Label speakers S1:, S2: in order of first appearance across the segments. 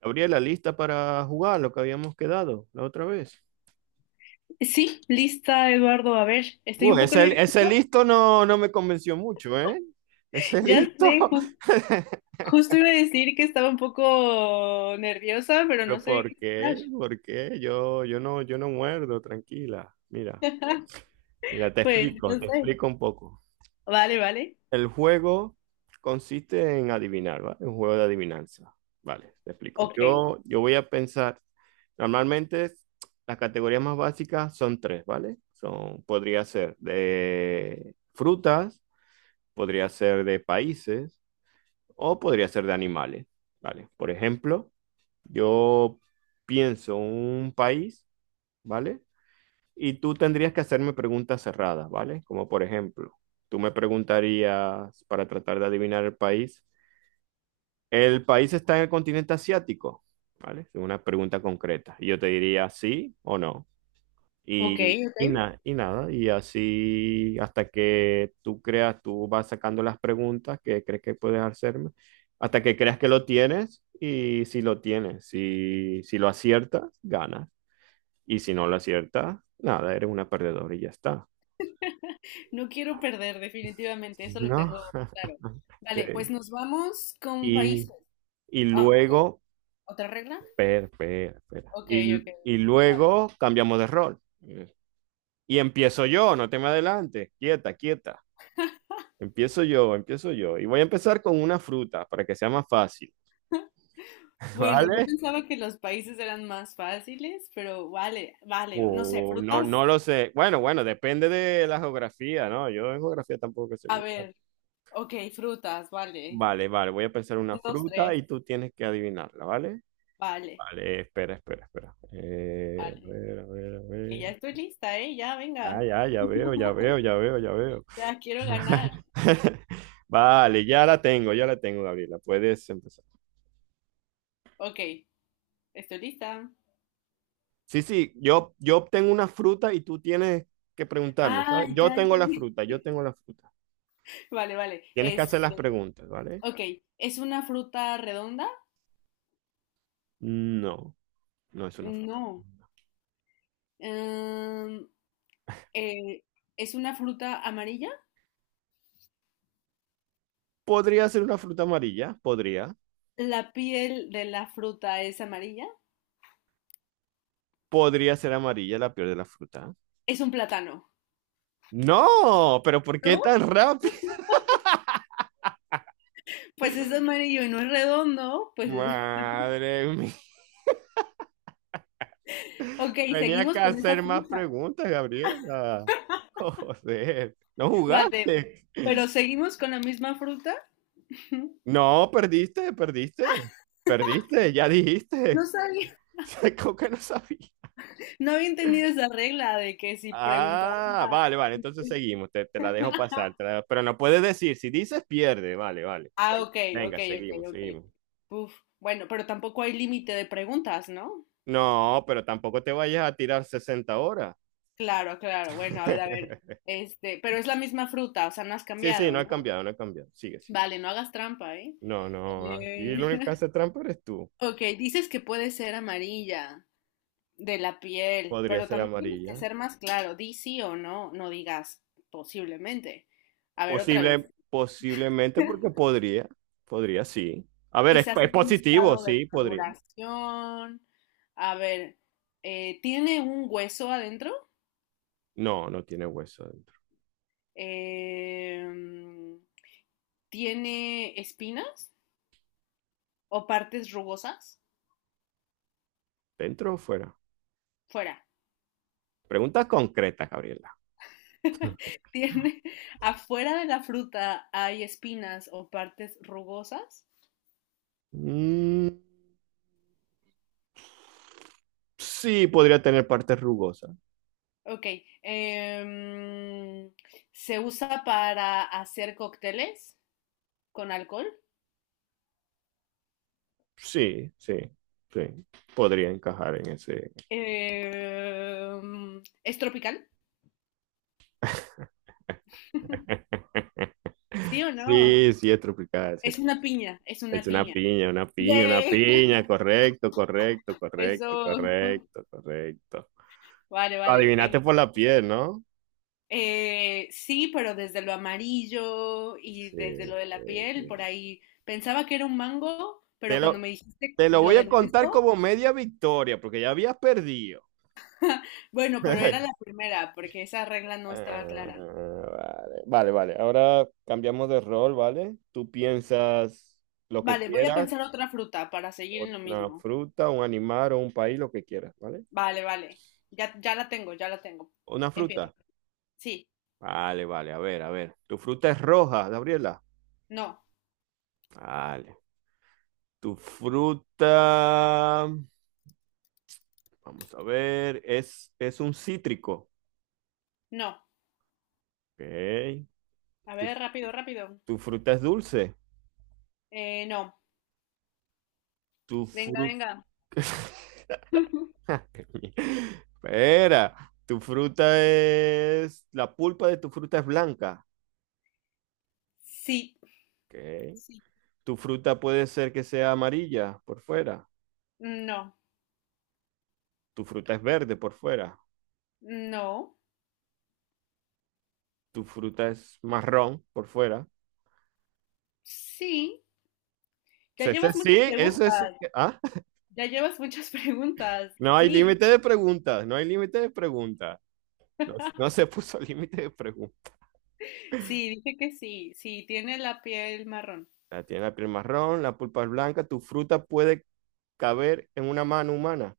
S1: Gabriela, ¿lista para jugar lo que habíamos quedado la otra vez?
S2: Sí, lista, Eduardo. A ver, estoy
S1: Uh,
S2: un poco
S1: ese, ese
S2: nerviosa.
S1: listo no me convenció mucho, ¿eh? Ese
S2: Ya
S1: listo.
S2: sé, justo iba a decir que estaba un poco nerviosa, pero no
S1: ¿Pero
S2: sé
S1: por
S2: qué
S1: qué?
S2: hablar.
S1: ¿Por qué? Yo no muerdo, tranquila. Mira, mira,
S2: Pues, no
S1: te
S2: sé.
S1: explico un poco.
S2: Vale, vale.
S1: El juego consiste en adivinar, ¿vale? Un juego de adivinanza. Vale, te explico.
S2: Ok,
S1: Yo voy a pensar, normalmente las categorías más básicas son tres, ¿vale? Son, podría ser de frutas, podría ser de países o podría ser de animales, ¿vale? Por ejemplo, yo pienso un país, ¿vale? Y tú tendrías que hacerme preguntas cerradas, ¿vale? Como por ejemplo, tú me preguntarías para tratar de adivinar ¿el país está en el continente asiático? ¿Vale? Es una pregunta concreta. Y yo te diría sí o no.
S2: ok,
S1: Y,
S2: ok.
S1: y, na- y nada, y así hasta que tú creas, tú vas sacando las preguntas que crees que puedes hacerme, hasta que creas que lo tienes y si lo tienes, si lo aciertas, ganas. Y si no lo aciertas, nada, eres una perdedora y ya está.
S2: No quiero perder, definitivamente, eso lo
S1: ¿No?
S2: tengo claro. Vale,
S1: Este,
S2: pues nos vamos con
S1: y,
S2: países.
S1: y
S2: Ah, ok.
S1: luego,
S2: ¿Otra regla?
S1: espera.
S2: Ok,
S1: Y,
S2: ok.
S1: y
S2: Vale.
S1: luego cambiamos de rol. Y empiezo yo, no te me adelantes, quieta, quieta. Empiezo yo, empiezo yo. Y voy a empezar con una fruta para que sea más fácil,
S2: Bueno, yo
S1: ¿vale?
S2: pensaba que los países eran más fáciles, pero vale, vale. No sé,
S1: O no,
S2: frutas.
S1: no lo sé. Bueno, bueno, depende de la geografía, ¿no? Yo en geografía tampoco sé
S2: A
S1: mucho.
S2: ver. Ok, frutas, vale.
S1: Vale, vale, voy a pensar una
S2: Un, dos,
S1: fruta
S2: tres,
S1: y tú tienes que adivinarla, ¿vale?
S2: vale,
S1: Vale, espera. A
S2: vale.
S1: ver, a ver, a
S2: Y
S1: ver.
S2: ya estoy lista, ¿eh? Ya,
S1: Ah,
S2: venga.
S1: ya, ya veo, ya veo, ya veo, ya veo.
S2: Ya quiero ganar.
S1: Vale, ya la tengo, Gabriela. Puedes empezar.
S2: Ok, estoy lista.
S1: Sí, sí, yo obtengo una fruta y tú tienes que preguntarme,
S2: Ah,
S1: ¿sabes? Yo
S2: ya
S1: tengo la
S2: entendí.
S1: fruta, yo tengo la fruta.
S2: Vale, vale.
S1: Tienes que hacer
S2: Este,
S1: las preguntas, ¿vale?
S2: ok, ¿es una fruta redonda?
S1: No, no es una fruta.
S2: No. Em, eh, ¿Es una fruta amarilla?
S1: ¿Podría ser una fruta amarilla? Podría.
S2: ¿La piel de la fruta es amarilla?
S1: ¿Podría ser amarilla la peor de la fruta?
S2: Es un plátano.
S1: No, pero ¿por qué
S2: ¿No?
S1: tan rápido?
S2: Pues es amarillo y no es redondo. Pues es.
S1: Madre mía.
S2: Ok,
S1: Tenía que
S2: seguimos con esa
S1: hacer más
S2: fruta.
S1: preguntas, Gabriela. Joder, no
S2: Vale,
S1: jugaste.
S2: pero seguimos con la misma fruta.
S1: No, perdiste, perdiste. Perdiste, ya dijiste.
S2: No sabía,
S1: Como que no sabía.
S2: no habían tenido esa regla de que si preguntaba.
S1: Ah, vale, vale, entonces seguimos, te la dejo pasar, te la- pero no puedes decir, si dices pierde, vale, vale.
S2: Ah,
S1: Ven-
S2: ok, ok,
S1: Venga,
S2: ok,
S1: seguimos,
S2: ok.
S1: seguimos.
S2: Uf, bueno, pero tampoco hay límite de preguntas, ¿no?
S1: No, pero tampoco te vayas a tirar 60 horas.
S2: Claro, claro. Bueno, a ver, a ver. Este, pero es la misma fruta, o sea, no has
S1: Sí, sí,
S2: cambiado,
S1: no ha
S2: ¿no?
S1: cambiado, no ha cambiado. Sigue, sigue.
S2: Vale, no hagas trampa, ¿eh?
S1: No, no, aquí
S2: Eh,
S1: el único que hace trampa eres tú.
S2: ok, dices que puede ser amarilla de la piel,
S1: Podría
S2: pero
S1: ser
S2: también tienes que
S1: amarilla.
S2: ser más claro. Di sí o no, no digas posiblemente. A ver, otra
S1: Posible,
S2: vez.
S1: posiblemente porque podría, sí. A ver,
S2: Quizás
S1: es
S2: en un
S1: positivo,
S2: estado de
S1: sí, podría.
S2: maduración. A ver, ¿tiene un hueso adentro?
S1: No, no tiene hueso dentro.
S2: Em, ¿Tiene espinas o partes rugosas?
S1: ¿Dentro o fuera?
S2: Fuera.
S1: Preguntas concretas, Gabriela.
S2: ¿Tiene Afuera de la fruta hay espinas o partes rugosas?
S1: Mm, sí, podría tener partes rugosas.
S2: Ok. em, ¿Se usa para hacer cócteles con alcohol?
S1: Sí, sí, sí. Podría encajar en ese.
S2: ¿Es tropical? ¿Sí o no?
S1: Sí, sí, es tropical, sí es
S2: Es una
S1: tropical.
S2: piña, es
S1: Es
S2: una
S1: una
S2: piña.
S1: piña, una piña, una
S2: Yay.
S1: piña. Correcto, correcto, correcto,
S2: Eso,
S1: correcto, correcto.
S2: vale,
S1: Lo
S2: vale.
S1: adivinaste por la piel, ¿no?
S2: Sí, pero desde lo amarillo y
S1: Sí,
S2: desde lo de la
S1: sí,
S2: piel, por
S1: sí.
S2: ahí pensaba que era un mango, pero
S1: Te
S2: cuando
S1: lo,
S2: me dijiste
S1: te lo
S2: lo
S1: voy a
S2: del
S1: contar
S2: hueso,
S1: como media victoria, porque ya habías perdido.
S2: bueno, pero era la primera, porque esa regla no
S1: Ah,
S2: estaba clara.
S1: vale, vale, vale. Ahora cambiamos de rol, ¿vale? Tú piensas lo que
S2: Vale, voy a
S1: quieras,
S2: pensar otra fruta para seguir en lo
S1: una
S2: mismo.
S1: fruta, un animal o un país, lo que quieras, ¿vale?
S2: Vale, vale. Ya, ya la tengo, ya la tengo.
S1: Una
S2: Empieza.
S1: fruta.
S2: Sí,
S1: Vale, vale, a ver, a ver. Tu fruta es roja, Gabriela.
S2: no,
S1: Vale. Tu fruta, vamos a ver, es un cítrico.
S2: no.
S1: Ok.
S2: A
S1: Tu,
S2: ver, rápido, rápido.
S1: tu fruta es dulce.
S2: No.
S1: Tu
S2: Venga,
S1: fruta...
S2: venga.
S1: Espera, la pulpa de tu fruta es blanca.
S2: Sí,
S1: Ok.
S2: sí,
S1: Tu fruta puede ser que sea amarilla por fuera.
S2: no,
S1: Tu fruta es verde por fuera.
S2: no,
S1: Tu fruta es marrón por fuera.
S2: sí. Ya
S1: Ese
S2: llevas
S1: sí,
S2: muchas
S1: ese sí.
S2: preguntas,
S1: que- ¿Ah?
S2: ya llevas muchas preguntas.
S1: No hay
S2: Sí,
S1: límite de preguntas, no hay límite de preguntas. No, no se puso límite de preguntas.
S2: sí, dije que sí, sí, tiene la piel marrón.
S1: La tiene la piel marrón, la pulpa es blanca. Tu fruta puede caber en una mano humana.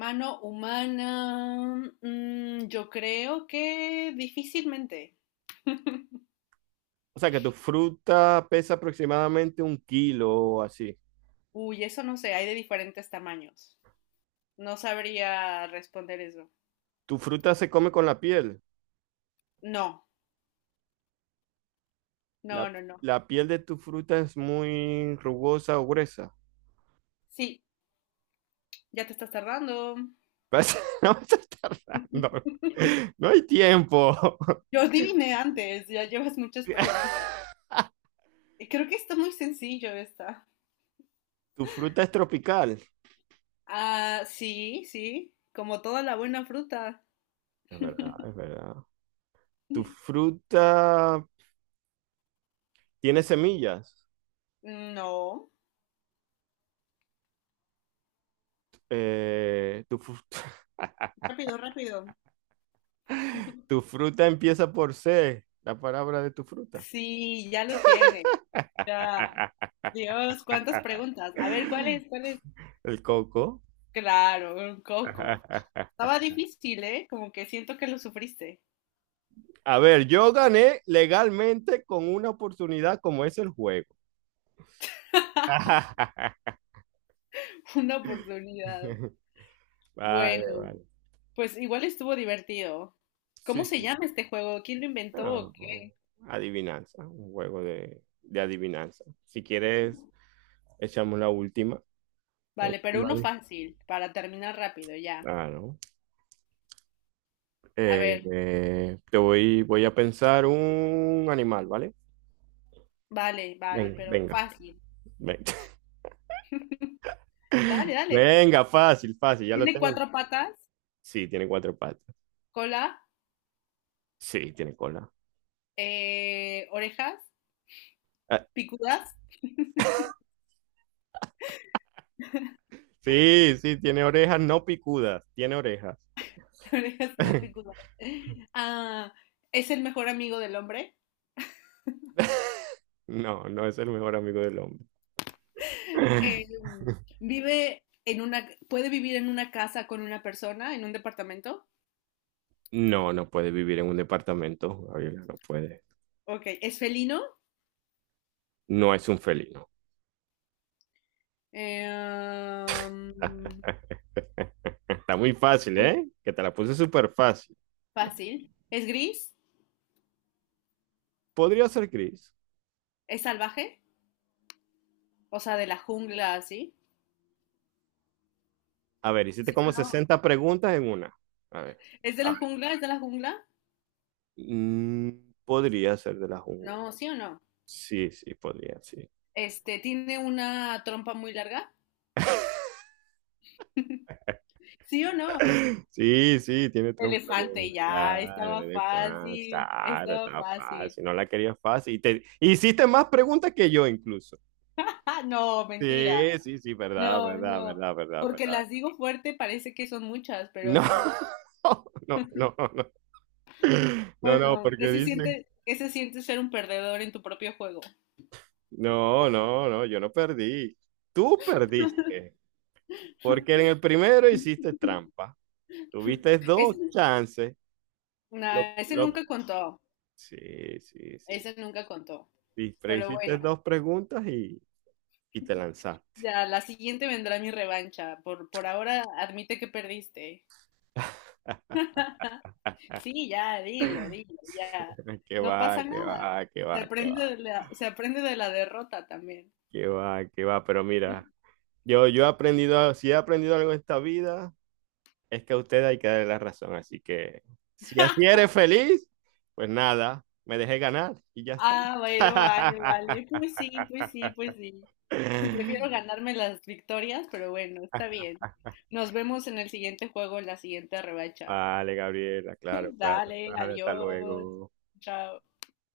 S2: Mano humana, yo creo que difícilmente.
S1: O sea, que tu fruta pesa aproximadamente un kilo o así.
S2: Uy, eso no sé, hay de diferentes tamaños. No sabría responder eso.
S1: Tu fruta se come con la piel.
S2: No,
S1: La,
S2: no, no, no.
S1: la piel de tu fruta es muy rugosa o gruesa.
S2: Sí, ya te estás tardando.
S1: Vas- No vas a estar tardando. No hay tiempo.
S2: Yo adiviné antes, ya llevas muchas preguntas. Creo que está muy sencillo esta.
S1: Tu fruta es tropical.
S2: Ah, sí, sí, como toda la buena fruta.
S1: Es verdad, es verdad. Tu fruta tiene semillas.
S2: No.
S1: Tu fru-
S2: Rápido, rápido.
S1: tu fruta empieza por C, la palabra de tu fruta.
S2: Sí, ya lo tiene. Ya. Dios, cuántas preguntas. A ver, ¿cuál es? ¿Cuál es?
S1: El coco.
S2: Claro, un coco. Estaba difícil, ¿eh? Como que siento que lo sufriste.
S1: A ver, yo gané legalmente con una oportunidad como es el juego.
S2: Una oportunidad.
S1: Vale,
S2: Bueno,
S1: vale.
S2: pues igual estuvo divertido.
S1: Sí,
S2: ¿Cómo se
S1: sí.
S2: llama este juego? ¿Quién lo inventó
S1: Ah,
S2: o
S1: oh,
S2: qué?
S1: adivinanza, un juego de adivinanza. Si quieres, echamos la última. La
S2: Vale, pero
S1: última
S2: uno
S1: de-
S2: fácil, para terminar rápido, ya.
S1: Claro.
S2: A
S1: Eh,
S2: ver.
S1: voy a pensar un animal, ¿vale?
S2: Vale, vale,
S1: Venga,
S2: pero
S1: venga,
S2: fácil.
S1: venga.
S2: Dale, dale.
S1: Venga, fácil, fácil, ya lo
S2: Tiene
S1: tengo.
S2: cuatro patas,
S1: Sí, tiene cuatro patas.
S2: cola,
S1: Sí, tiene cola.
S2: orejas,
S1: Ah,
S2: picudas,
S1: sí, sí, tiene orejas no picudas, tiene orejas.
S2: orejas no picudas. Ah, es el mejor amigo del hombre.
S1: No, no es el mejor amigo del hombre.
S2: Eh, Puede vivir en una casa con una persona, en un departamento.
S1: No, no puede vivir en un departamento, Gabriela, no puede.
S2: Ok, es felino.
S1: No es un felino.
S2: Eh, um,
S1: Está muy fácil,
S2: Uy,
S1: ¿eh? Que te la puse súper fácil.
S2: fácil. Es gris,
S1: Podría ser gris.
S2: es salvaje, o sea, de la jungla, ¿sí?
S1: A ver, hiciste
S2: ¿Sí o
S1: como
S2: no?
S1: sesenta preguntas en una. A ver,
S2: ¿Es de
S1: a
S2: la
S1: ver.
S2: jungla? ¿Es de la jungla?
S1: Podría ser de la jungla.
S2: No, ¿sí o no?
S1: Sí, sí, podría, sí.
S2: Tiene una trompa muy larga. ¿Sí o no?
S1: Sí, sí, tiene trompa. Tiene-
S2: Elefante, ya,
S1: Claro,
S2: estaba
S1: eres fan,
S2: fácil,
S1: claro,
S2: estaba
S1: está
S2: fácil.
S1: fácil, no la querías fácil. Y te hiciste más preguntas que yo incluso.
S2: Ah, no, mentira.
S1: Sí, sí, sí, verdad,
S2: No,
S1: verdad,
S2: no.
S1: verdad, verdad,
S2: Porque
S1: verdad.
S2: las digo fuerte, parece que son muchas, pero
S1: No,
S2: no.
S1: no, no, no. No, no,
S2: Bueno,
S1: porque dice,
S2: qué se siente ser un perdedor en tu propio juego?
S1: no, no, no, yo no perdí. Tú perdiste, porque en el primero hiciste trampa. Tuviste dos
S2: Ese,
S1: chances.
S2: nah, ese
S1: Lo-
S2: nunca contó,
S1: Sí, sí, sí.
S2: ese nunca contó.
S1: Y pero
S2: Pero bueno,
S1: hiciste dos preguntas y te lanzaste.
S2: ya, la siguiente vendrá mi revancha. Por ahora, admite que perdiste. Sí, ya, dilo, dilo, ya.
S1: ¡Qué
S2: No
S1: va,
S2: pasa
S1: qué
S2: nada.
S1: va, qué va, qué va,
S2: Se aprende de la derrota también.
S1: qué va, qué va! Pero mira, yo he aprendido, si he aprendido algo en esta vida, es que a usted hay que darle la razón. Así que si así eres feliz, pues nada, me dejé ganar y ya está.
S2: Ah, bueno, vale, vale. Pues sí, pues sí, pues sí. Prefiero ganarme las victorias, pero bueno, está bien. Nos vemos en el siguiente juego, en la siguiente revancha.
S1: Vale, Gabriela, claro, claro.
S2: Dale,
S1: Vale, hasta
S2: adiós.
S1: luego.
S2: Chao.